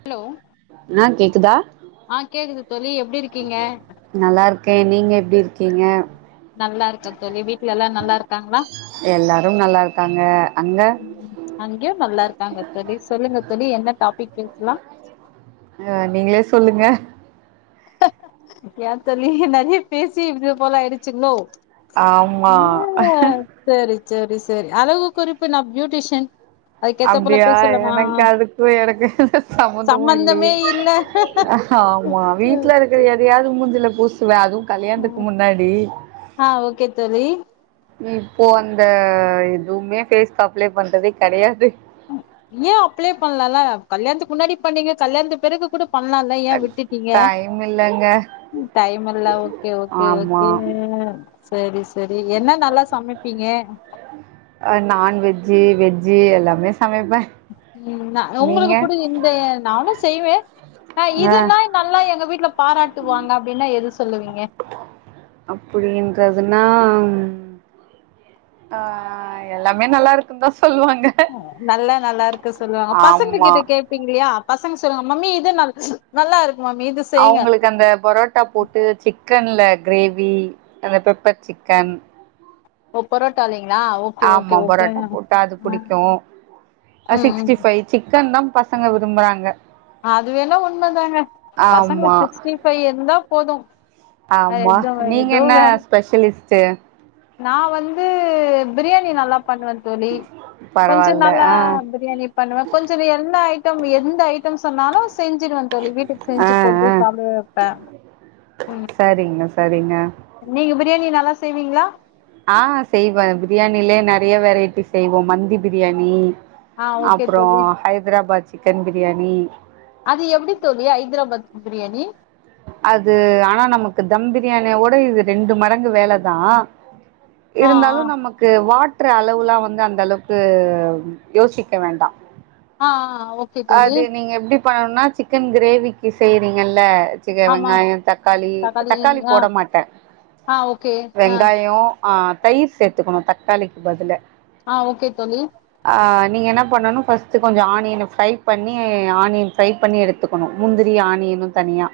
hello நா கேக்குதா ஆ கேக்குது தோழி எப்டி இருக்கீங்க நல்லா இருக்கே நீங்க எப்டி இருக் கீங்க நல்லா இருக்க தோழி வீட்ல எல்லா நல்லா இருக்காங்களா எல்லாரும் நல்லா இருக்காங்க அங்க அங்கயு நல்லா இருக்காங்க தோழி சொல்லுங்க தோழி என்ன டாபிக் பேஸ்லா அ நீங்களே சொல்லுங்க ஏ தோழி நறைய பேசி இது போல ஆயிடுச்சுங்ளோ ஆமா ஓ செரி செரி செரி அழகு குறிப்பு நா பியூட்டிஷன் அப்டியா எனக்கு அதுக்கு எனக்கு சம்பந்தமு இல்லேயே சம்பந்தமே இல்ல ஆமா வீட்ல இருக்குற எதயாவது மூஞ்சில பூசுவ அதுவு கல்யாணுத்துக்கு முன்னாடி ஆ ஓகே தோழி இப்போ அந்த எதுவுமே பேஸ்க்கு அப்ளே பண்றதே கெடையாது ஏ அப்ளே பண்லால கல்யாணத்துக்கு முன்னாடி பண்ணீங்க கல்யாணத்து பெறகு கூட பண்லால ஏ விட்டுட்டீங்க டைம் இல்லங்க டைம் இல்ல ஓகே ஓகே ஆமா ஓகே சேரி செரி என்ன நல்லா சமைப்பீங்க ஜ்ஜி வெஜ்ஜி எல்லாமே சமைப்பே ம் நா நீங்க உங்களுக்கு புடி இந்த நானு செய்வே ஆனா ஆ இதுன்னா நல்லா எங்க வீட்ல பாராட்டுவாங்க அப்டின்னா எது சொல்லுவீங்க அப்டின்ற துனா ஆ எல்லாமே நல்லா இருக்குன்தா நல்லா நல்லா இருக்கு சொல்லுவாங்க ஆமா பசங்கக்கிட்ட கேப்பீங்ளையா பசங் சொல்லுங்க மம்மி இது நல் நல்லா இரு அவுங்களுக்கு அந்த பரோட்டா போட்டு சிக் கன்ல க்ரேவி அந்த பெப்பர் சிக்கன் ஓ பரோட்டாலெ ஆமா பரோட்டா போட்டா அது ஆ புடிக்கு அ ம் ம் சிக்ஸ்டி ஃபை சிக்கன் தா பசங்க விரும்புறாங்க அது வேணா உண்ணமதாங்க பசங்க ஆமா சிக்ஸ்டி ஃபை இருந்தா போது வேற எது வ எது வேண் சே நா வந்து பிரியாணி நல்லாப் பண்ணுவந்தோழி கொஞ்சோ பரவால்ல நல்லா ஆ பிரியாணி பண்ணுவ கொஞ்சோ ந எல்லா ஐ ட்டம் எந்த ஐட்டம் சொன்னாலு செஞ்சிருவ தோழி வீட்டுக் ஆ செஞ்சு போட்டு ஆ சாப்ட வப்ப சரிங்க சரிங்க நீங்க பிரியாணி நல்லா செய்வீங்ளா ஆ செய்வ பிரியாணிலயே நறைய வெரைட்டி செய்வோ மந்தி பிரியாணி ஆ ஓகே அப்பறவ தோழி ஹைத்ராபாத் சிக்கன் பிரியாணி அது எப்டி தோழி ஐத்ராபாத் பிரியாணி அது ஆனா நமக்கு தம் பிரியாணியோட இது ரெண்டு மடங்கு வேலதா ஆ ஆ இருந்தாலு நமக்கு வாட் ட்ரு அளவுலா வந்து அந்த அளவுக்கு யோசிக்க வேண்டா ஆ ஆ ஓகே தோழி அது நீங்க எப்டி பண்ணணுன்னா சிக்கன் க்ரேவிக்கி செய்றீங்கல்ல சின்ன ஆமா வெங்காயொ தக்காளி தக்காளி போட மாட்ட ஆ ஓகே ஆ வெங்காயொ ஆ தயிர் சேத்துக்கணு தக்காளிக்கி பதுல ஆ ஓகே தோழி ஆ நீங்க என்னா பண்ணணு ஃபஸ்ட்டு கொஞ்சொ ஆனியன ஃப்ரை பண்ணி ஆனியன் ஃப்ரை பண்ணி எடுத்துக்கொணு முந்திரி ஆனியனு தனியா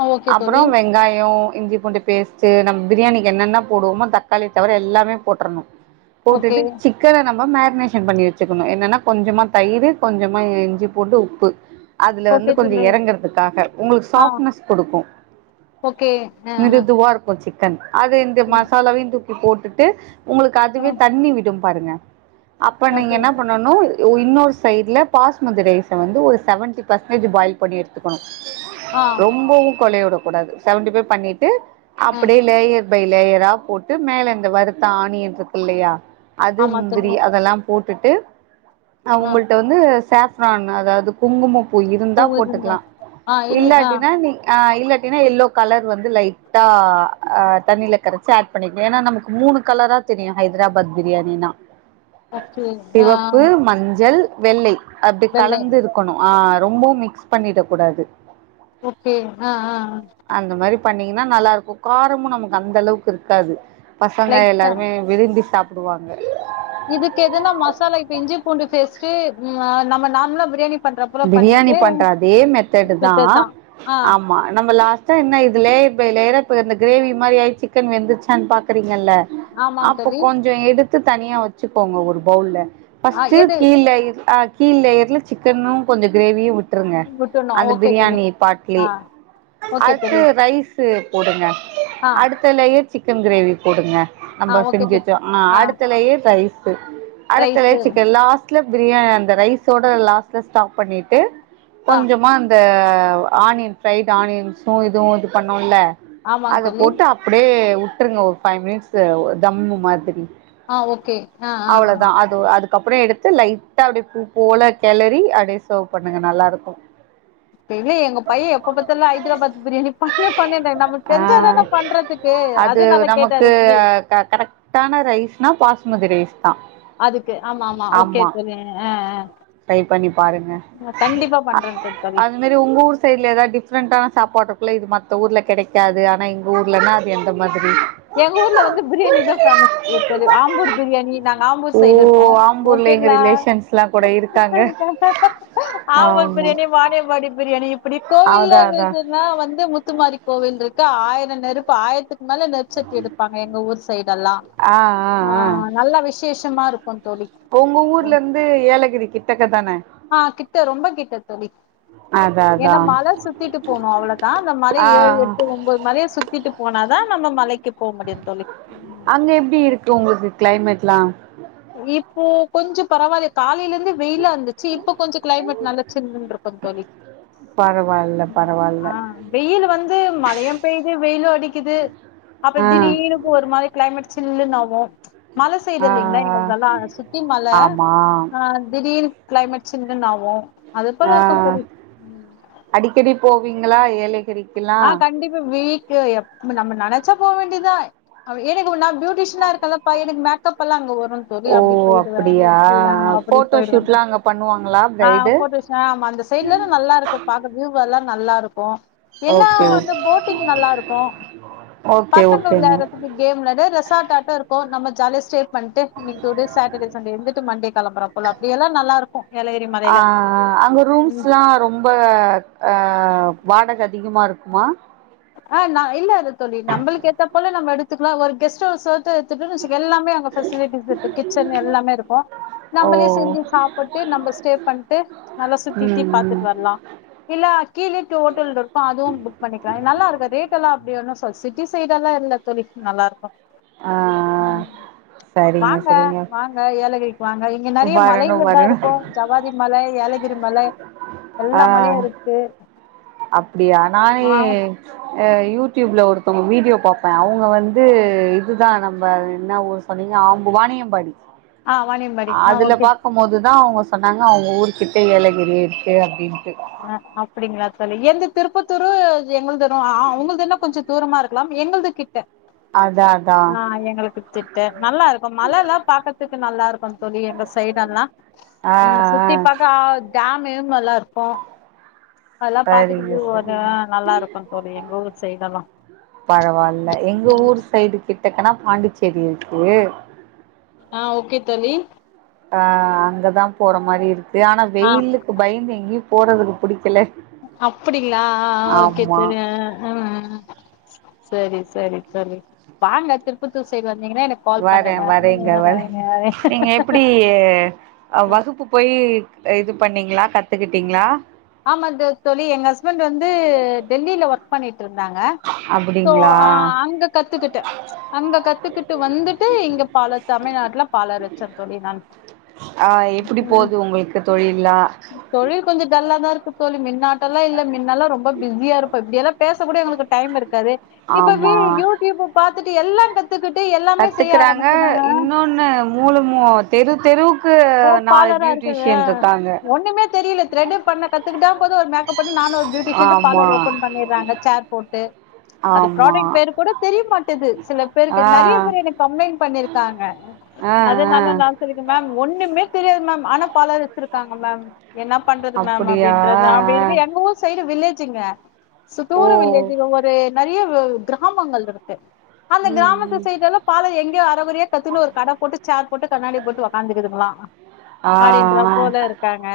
ஆ ஓகே அப்றொ தோழி வெங்காயொ இஞ்சி பூண்டு பேஸ்ட்டு நம் பிரியாணிக்கு என்னென்ன போடுவோமோ தக்காளிய தவர எல்லாமே போட்ரணு ஓகே போட்டுட்டு சிக்கன நம்ம மேரினேஷன் பண்ணி வச்சுக்கணு என்னன்னா கொஞ்சமா தயிரு கொஞ்சொ மா இஞ்சி பூண்டு உப்பு அதுல வந்து ஓகே கொஞ்சொ தோழி எறங்குறதுக்காக உங்களுக்கு ஆ சாஃப்ட்னஸ் குடுக்கு ஓகே ஆ மிருதுவா இருக்கு சிக் கன் அது இந்த ஆ மசாலாவையு தூக்கி போட்டுட்டு உங்களுக்கு அதுவே ஆ தண்ணி விடும் பாருங்க அப்ப நீங்க ஓகே என்ன பண்ணணு இ உ இன்னொரு சைட்ல பாஸ்மதி ரைஸ வந்து ஒரு செவன்ட்டி பசன்டேஜ் பாயில் பண்ணி எடுத்துக்கொணு ஆ ரொம்பவு கொழைய உடக் கூடாது செவெண்டி ஃபை பண்ணிட்டு ஆ அப்டியே லேயர் பை லேயரா போட்டு மேல இந்த வருத்த ஆணியன்ஸருக்குல்லையா அது ஆமா முந்திரி தோழி அதெல்லாம் போட்டுட்டு அ ஆ உங்கள்ட்ட வந்து சாஃப்ரான் அதாவது குங்குமப்பூ இருந்தா போட்டுக்லா ஆ இல்ல ஆ இல்லாட்டினா நீ ஆ இ ல்லாட்டீனா எல்லோ கலர் வந்து லைட்டா ஆ தண்ணியில கரச்சி ஆட் பண்ணிக்க ஏனா நமக்கு மூணு கல இப்பதா தெரியும் ஹைதராபாத் பிரியாணின்னா ஓகே ஆ ஆ சிவப்பு மஞ்சள் வெள்ளை அப்டி வெள்ளை கலந்து இருக்கணும் ஆ ரொம்பவு மிக்ஸ் பண்ணிட கூடாது ஓகே அ அ அந்த மாரி பண்ணீங்கன்னா நல்லா இருக்கு காரமு நமக்கு அந்த அளவுக்கு இருக்காது பசங்க லைட்டா எல்லாருமே விரும்பி சாப்பிட் இதுக்கு எதுனா மசாலா இப்ப இஞ்சி பூண்டு பேஸ்ட்டு ம் ஆ நம்ம நார்மலா பிரியாணி பண்ற போல பிரியாணி பண்ணிட்டு பண்ற அதே மெத்தெடு தா மித்ததுதான் ஆ ஆமா நம்ம லாஸ்ட் என்ன இது லேயர் பய் லேயரா இப்ப கிரேவி மாரி ஆயி சிக்கன் வெந்துருச்சான்னு பாக்குறீங்கல்ல ஆமாங்க அப்ப தோழி கொஞ்சோ எடுத்து தனியா வெச்சுக்கோங்க ஒரு பவுல்ல ஆ ஃபர்ஸ்ட்டு எது கீழ் கீழ் லேயர்ல சிக்கனு கொஞ்சோ கிரேவியு விட் ட்டுருங்க விட்டுணும் அந்த ஓகே தோழி பிரியாணி ஆ பாட்லியே ஓகே அது தோழி ரைஸ் போடுங்க ஆ அடுத்த லேயர் சிக்கன் கிரேவி போடுங்க ஆ நம்ம ஓகே செஞ்சு தோ வெச்சோ அ ஆ அடுத்த லேயர் ரைஸ்சு அடுத்த rice layer chicken last biryani அந்த ரைஸோட லாஸ்ல ஸ்டாப் பண்ணிட்டு ஆ கொஞ்சமா அந்த ஆநியன் பிரைட் ஆனியன்ஸ் இதுவு இது பண்ணோல ஆமாங்க அத தோழி போட்டு அப்பிடியே விட்டுருங்க ஒரு ஃபைவ் மினிட்ஸ் தம்மு மாதிரி ஆ ஓகே ஆ ஆ ஆ அவ்ளோதா அது அதுக்கப்புறோ எடுத் லைட்டா அப்டியே பூ போல கெளறி அப்டியே சேர்வ் பண்ணுங்க நல்லா இருக்கு இல்ல எங்க பையன் எப்ப பாத்தாலும் ஹைதராபாத் பிரியாணி பண்ணு பண்ணுன்றான் நமக்கு அ தெரிஞ்சாதான பண்றதுக்கு அது அதனால கேட்டேன் நமக்கு ரெசிபி கரெக்டான ரைஸ்னா பாஸ்மதி ரைஸ் அதுக்கு ஆமா ஓகே ஆமா தோழி ஆ ட்ரை பண்ணி பாருங்க ஆ கண்டிப்பா பண்றே த தோழி அந்த மாரி உங்க ஊர் சைட்ல எதாவ்து டிஃப்ரெண்டா சாப்பாட்டுக்குள்ளே இது மத்த ஊர்ல கெடைக்காது ஆனா எங்க ஊர்லன்னா அது எந்த மாதிரி எங்க ஊர்ல வந்து பிரியாணி தா பேமஸ் ஓ சொல்லி ஆம்பூர் பிரியாணி நாங்க ஆம்பூர் ஓ சைடு இருக்கோ ஆம்பூர்ல எங்க ஓகேங்களா ரிலேஷன்ஸ்ல்லா கூட இருக்காங்க ஆம்பூர் ஆமா பிரியாணி வானியம்பாடி பிரியாணி அப்டி அதா கோவில்லன்னு அதா சொன்னா வந்து முத்துமாரி கோவில் இருக்கு ஆயிரம் நெருப்பு ஆயிரத்துக்கு மேல தீச்சட்டி எடுப்பாங்க எங்க ஊர் சைடு எல்லா ஆ ஆ அ ஆ நல்ல விசேஷமா இருக்கு தோழி உங்க ஊர்ல இருந்து ஏலகிரி கிட்டக்க தான அ கிட்ட ரொம்ப கிட்ட தோழி அதா ஏன்னா அதா மல சுத்திட்டு போணு அவ்ளோதா அந்த மல ஆ ஏழு எட்டு ஒன்பது மலைய சுத்திட்டு போணு போனா தா நம்ம மலைக்கு போ முடியு தோழி அங்க எப்டி இருக்கு உங்குளுக்கு கிளைமெட்ல்லா இப்போ கொஞ்ச பரவாயில்ல காலையில இருந்து வெயிலா இருந்துச்சு இப்போ கொஞ்ச கிளைமேட் நல்லா சில்லுனு இருக்கு சூப்பர் தோழி பரவா அ வெயில் வந்து மலையு பெய்து வெயிலு அடிக்குது அப்புறம் ஆ திடீர்னு ஒரு மாதிரி கிளைமேட் சில்லுன்னாவு மல சொடு ஆ இல்லிங்ளா ஆ ல்லாம் சுத்தி மல ஆமா அ திடீர்னு கிளைமேட் சில்லுனுா ஆவு அது போல ஆ இருக்கு தோழி நீங்களா ஏழு அ கண்டிப்பா வீக்கு எப் நம்ம நெனைச்சா போ வேண்டியதுதா எனக்கு நா பியூட்டிஷன்னா இருக்கலப்பா எனக்கு மேக்கப் எல்லா அங்க வர்து சொல்லி ஓ அப்டி போயி்டுவேன் அப்டியா ஓகே அப்டி ஃபோட்டோ போயிடுவேன் ஷூட்லா அங்க பண்ணுவாங்களா அ ப்ரைடு போட்டோ அந்த சைட்லல்லா நல்லா இருக்கு பாக்குறதுக்கு வியூ எல்லா நல்லா இருக்கு என்னல்லா ஓகே வந்து ஓகே போட்டிங் நல்லா இருக்கு ஓகே பசங்க ஓகேங்க விளையாட்றதுக்கு கேம் விளாயடு ரெசார்ட்ட ஆட்ட இருக்கு நம்ம ஜாலியா ஸ்டே பண்ணிட்டு டூ டேஸ் சாட்டடே சண்டே வந்துட்டு மண்டே கிளம்பறப்போல அப்டியெல்லாம் நல்லா இருக்கு ஏலகிரி அ மலையில அங்க ம் ரூம்ஸ்ல்லா ரொம்ப அ அ வாடக அதிகமா இருக்குமா அ நா இல்ல அது தோழி நம்மளுக்கு ஏத்த போல நம்ம எடுத்துக்கலா ஒரு கெஸ்ட் ஹவுஸ்ஸாவது எல்லாமே அங்க பெசிலிட்டிஸ் இருக்கு கிச்சன் எல்லாமே இருக்கு ஓ நம்மளே செஞ்சு சாப்பிட்டு நம்ம ஸ்டே பண்ணிட்டு நல்லா சுத்தித்தி ம் பாத்துட்டு ம் வர்லா இல்ல கீழேட்டு ஹோட்டல் இருக்கு அதுவு புக் பண்ணிக் நல்லாருக்கு ரேட் எல்லா அப்படி ஒண்ணு சொ சிட்டி சைடு எல்லா இல்ல தோழி நல்லா இருக்கு ஆ ஆ ம் சரிங்க வாங்க சரிங்க வாங்க ஏலகிரிக்கு வாங்க இங்க நெறைய வரணு மலைகள் தா வரணு இருக்கு ஜவ்வாதி மலை ஏலகிரி மல ஆ எல்லா மலையு இருக்கு அப்டியா நா எ ஆ யூடியூப்ல ஒருத்தவங்க வீடியோ பாப்பே அவுங்க வந்து இதுதா நம்ப என்ன ஊரு சொன்னிங்க அவுங்க வாணியம்பாடி ஆ வாணியம்பாடி ஆ அதுல ஓகே பாக்கும்போதுதா அவுங்க சொன்னாங்க அவங்க ஊர்கிட்ட ஏலகிரி இருக்கு அப்டினு அ அப்பிடிங்ளா தோழி எந்த திருப்பத்தூரு எங்களுது என்ன அ உங்களுதுனா கொஞ்ச தூரமா இருக்கலாம் எங்குளுது கிட்ட அதா அதா ஆ எங்களுக்கு திட்ட நல்லா இருக்கு மல எல்லா பாக்கறதுக்கு நல்லா இருக்கு தோழி எங்க சைடு எல்லா ஆ உ ஆ சுத்தி பாக்க அ டேம் ஹீமெல்லா இருக்கு அதெல்லா பாத்துட்டு சரிங்க கீது போங்க சரிங்க நல்லா இருக்கு தோழி எங்க ஊர் சைடெல்லா பரவால்ல எங்க ஊர் சைடு கிட்டக்கனா பாண்டிச்சேரி இருக்கு ஆ ஓகே தோழி ஆ அங்கதா போற மாரி இருக்கு ஆனா ஆ வெயிலுக்கு பயந்து எங்கயு போறதுக்கு புடிக்கல அப்படிங்ளா அ அ ஓகே ஆமா தோழி அ ம் ம் சரி சரி சரி வாங்க திருப்பத்தூர் சைடு வந் வரே வரேங்க வரே ம் நீங்க எப்பிடி வகுப்பு போயி இது பண்ணிங்ளா கத்துகிட்டிங்ளா ஆமா த தோழி எங்க ஹஸ்பண்ட் வந்து டெல்லில ஒர்க் பண்ணிட் இருந்தாங்க சோ அப்டிங்களா அங்க கத்துக்கிட்ட அங்க கத்துக்கிட் ட்டு வந்துட்டு இங்க பால தமிழ்நாட்ல பாலர் வச்சே தோழி நான் ஆ எப்பிடி ம் போது உங்களுக்கு தொழில் தொழில் கொஞ்ச டல்லா தா இருக்கு தோழி மின்னாட்டல்ல இல்ல மின்னெல்லா ரொம்ப பிஸியா இருப்ப இப்டியெல்லா பேச கூட எங்களுக்கு டைம் இருக்காது இப்ப வீ ஆமா யூடியூப பாத்துட்டு எல்லா கத்து கத்துக்றாங்க இன்னொன்னு மூல மூ தெரு தெருக் போ பாலரா இருக்குதுவ ஒண்ணுமே தெரில த்ரெட்டே பண்ண கத்துகிட்டா போது ஒரு மேக்கப் பண்ணி நானு பியூட்டிஷன்ட்டு ஆமா பார்லர் ஓபன் பண்ணிர்றாங்க சேர் போட்டு அது ஆமா ப்ராடக்ட் பேரு கூட தெரியமாட் குது சில பேருக்கு ஆ நறைய பேரு என்ன கம்ளெய்ன் பண்ணிருக்காங்க ஆ ஆ அதனால நா சொல்லிட்ட மேம் ஒன்னுமே தெரியாது மேம் ஆனா பாலர் வச்சிருக்காங்க மேம் என்னா பண்றது மேம் அப்டியா ஆ அப்படின்றது ஆ இது எங்க ஊர் சைடு வில்லேஜுங்க ஓ சுத்தூர வில்லேஜு ஒரு நறைய கிராமங்கள் இருக்கு அந்த ம் கிராமத்து ம் சைடெல்லா பால எங்கயோ அரகுறையா கத்துனு ஒரு கட போட்டு சேர் போட்டு கண்ணாடி போட்டு ஒக் காந்துக்துங்களா ஆ அப்படின்றா ஆ போல இருக்காங்க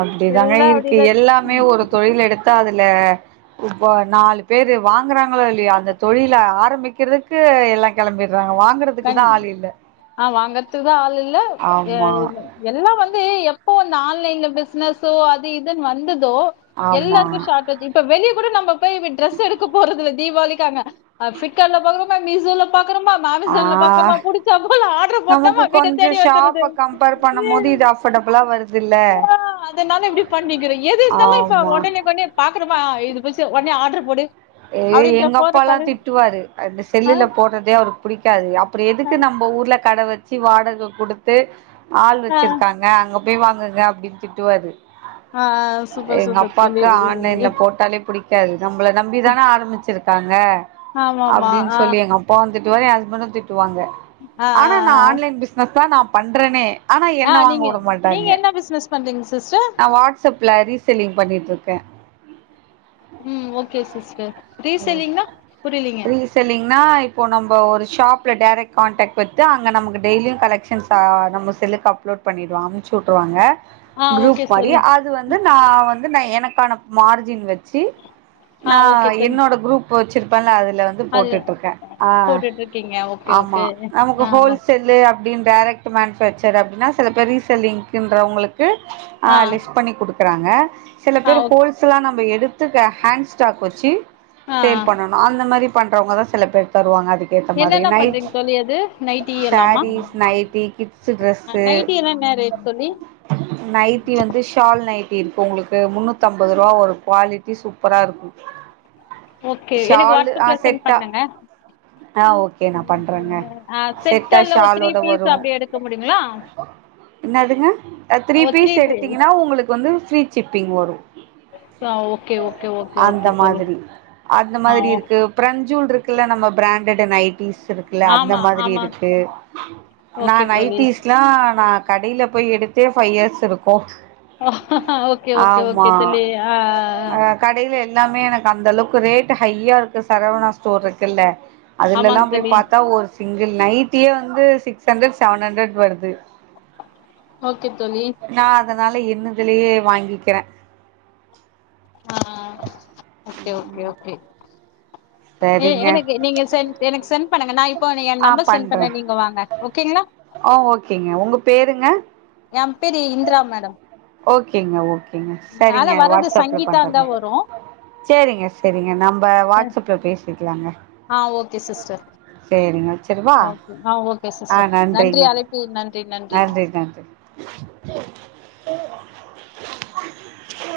அப்டிதாங்க எல்லா இருக்கு அப்டிதா எல்லாமே ஒரு தொழில் எடுத்தா அத இல்ல இப்ப நாலு பேரு வாங்கறாங்களோ இல்லையோ அந்த தொழில ஆரம்பிக்கிறதுக்கு எல்லா கெளம்பிரு கன் ஆ வாங்கறதுக்குதா ஆள் இல்ல எ ஆமா எல்லா வந் து எப்போ இந்த ஆன்லைன்ல பிசினஸோ அது இதுன் வந்து தோ ஆமா எல்லாருக்கு ஷார்டேஜ் இப்ப வெளிய கூட நம்ம போய் ட்ரெஸ் எடுக்க போறதில்ல தீபாளிக்காங்க ஆ ஃபிளிப்காட்ல பாக்றமா மீசோல பாக்கறமா ஆ அமேசான்ல பாக்றமா புடிச்சா போல ஆடர் நமக்கு போட்டமா வீட கொஞ்சோ தேடி வந்துருது ஷாப்ப கம்பேர் பண்ணும் போது இது அஃபர்டபுளா வருதுல்ல ஆ அதனால இப்பிடி பண்ணிக்கிறோ எது இருந்தாலு இப்ப ஆமா ஒடனுக்கொனே பாக் றமா இது புச்சு ஒடனே ஆடர் போடு ஏ அப்டின்ற எங்க போற அப்பாலா காலு திட்டுவாரு அந்த ஆ செல்லுல போடறதே அவருக் புடிக் காது அப்பற ஆ எதுக்கு நம்ம ஊர்ல கட வெச்சு வாடக குடுத்து ஆள் ஆ வச்சிருக்காங்க அங்க போய் வாங்குங்க அப்டின் திட்டுவாரு ஆ சூப்பர் எங்க சூப்பர் தோழி அப்பாக்கு ஆன்லைன்ல போட்டாலே புடிக் கக்காது நம்மளை நம்பி தானே ஆரம்பிச்சிருக்காங்க ஆமாமா அப்படின்னு ஆ சொல்லி எங்க அப்ப வந்துட்டு வ ஹஸ்பண்ட திட்டுவாங்க ஆ ஆ ஆனா நான் ஆ ஆன்லைன் பிசஸ் தான் நான் பண்றேனே ஆனா ஆ என்ன வாங்க நீங்க உட நீங்க மாட்டாங்க என்ன பிசினஸ் பண்றீங்க சிஸ்டர் நான் வாட்ஸ்அப்ல ரீசெல்லிங் பண்ணிட்டு இருக்கே ம் ஓகே சிஸ்டர் ரீசெல்லிங்னா புரியலீங்க ரீசல்லிங்னா இப்போ நம்ம ஒரு ஷாப்ல டேரக்ட் காண்டக்ட் வத்து அங்க நமக்கு டெய்லியும் கலெக்ஷன்ஸ் நம செல்லுக்கு அப்லோ பண்ணிடு அனுப்ச்ட்டுருவாங்க ஆ குரூப் ஓகே மாதிரி தோழி அது வந்து நான் வந்து நான் எனக்கான மார்ஜின் வச்சு ஆ நான் ஓகே தோழி என்னோட குரூப் வச்சிருப்பேன் அதுல வந்து அது போட்டுட்டு இருக்கே ஆ போட்டுட்டு இருக்கீங்க ஓகே ஆமா ஓகே நமக்கு ஆ ஹோல்சேல்லு அ னு டைரக்ட் மேணிப்பேக்ச்சர் அப்படின்னா சில பேர் ரீசலிங்க்ங்களுக்கு ஆ லிஸ்ட் பண்ணி கொடுக்க க்கறாங்க சில ஆ பேர் ஓகே ஹோல்சா நம்ம எடுத்து ஹேண்ட் ஸ்டாக் வச்சு ஆ ஆ சேல் பண்ணணு அந்த மாதிரி பண்றவங்கதான் சில பேர் தருவாங்க க்க ஏத்த மாதிரி என்னென்ன நைட் பண்றீங்க தோழி அது நைட்டி எல்லாமா சாரீஸ் நைட்டி கிட்ஸ் ஆ ட்ரெஸ்சு நைட்டி எல்லா என்ன ரேட் தோழி நைட்டி வந்து ஷா நைட்டி இருக்கு உங்களுக்கு முன்னூத்தி அம்பது ரூபா ஒரு குவாலிட்டி சூப்பரா இருக்கும் ஓகே எனக்கு ஷால் ஆ வாட்ஸ்அப்ல சென்ட் செட்டா பண்ணுங்க ஆ ஓகே நான் பண்றேங்க ஆ செட்டா செட்டால்ல ஒரு த்ரீ ஷாலோட பீஸ் வரும் அப்டி எடுக்க முடியுங்களா என்னதுங்க த்ரீ பீஸ் எடுத்தீங்கன்னா உங்களுக்கு வந்து ஃரீ சிப்பிங் வரும் ஆ ஓகே ஓகே ஓகே அந்த ஓகே தோழி மாதிரி அந்த ஆ மாதிரி ஓ- இருக்கு பிரஞ்சூல் இருக்கு நம்ம பிராண்டட நைடிிஸ் இருக்குல்ல அந்த ஆமா மாதிரி ஆமா இருக்கு ஓகே நான் தோழி நைடிிஸ்லாம் நான் கடையில போய் எடுத்தே ஃபைவ் இயர்ஸ் இருக்கு ஓகே ஓகே ஓகே ஆமா தோழி ஆ ஆ அ கடையில எல்லாமே எனக்கு அந்த அளவுக்கு ரேட் ஹையா இருக்கு சரவணா ஸ்டோர் இருக்குல்ல அதுலல்லா ஆமாங்க போய் தோழி பாத்தா ஒரு சிங்கிள் நைட்டியே வந்து சிக்ஸ் ஹண்ட்ரட் செவன் ஹண்ட்ரட் வருது ஓகே தோழி நா அதனால என்னதுலயே வாங்கிக்கிறே ஆ ஆ ஓகே ஓகே ஓகே ஏ சரிங்க எனக்கு நீங்க சென் எனக்கு சென் பண்ணுங்க நான் இப்போ என் ஆ நம்பர் சென்ட் பண்ண பண்றே நீங்க வாங்க ஓகேங்களா இருங்க என் பேரு இந்திரா மேடம் ஓகேங்க ஓகேங்க ஆனா சரிங்க வர்றது வாட்ஸ்அப்ல சங்கீதான்னு தா பண்றங்க வரு சேரிங்க சேரிங்க நம்ம வாட்ஸ்ப்ல பேசிக்கலாங்க ஆ ஓகே சிஸ்டர் சேரிங்க வச்சிரவா ஓகே ஆ ஓகே ஆ சிஸ்டர் நன்றி நன்றிங்க அழைப்பி நன்றி நன்றி [inaudible] [inaudible]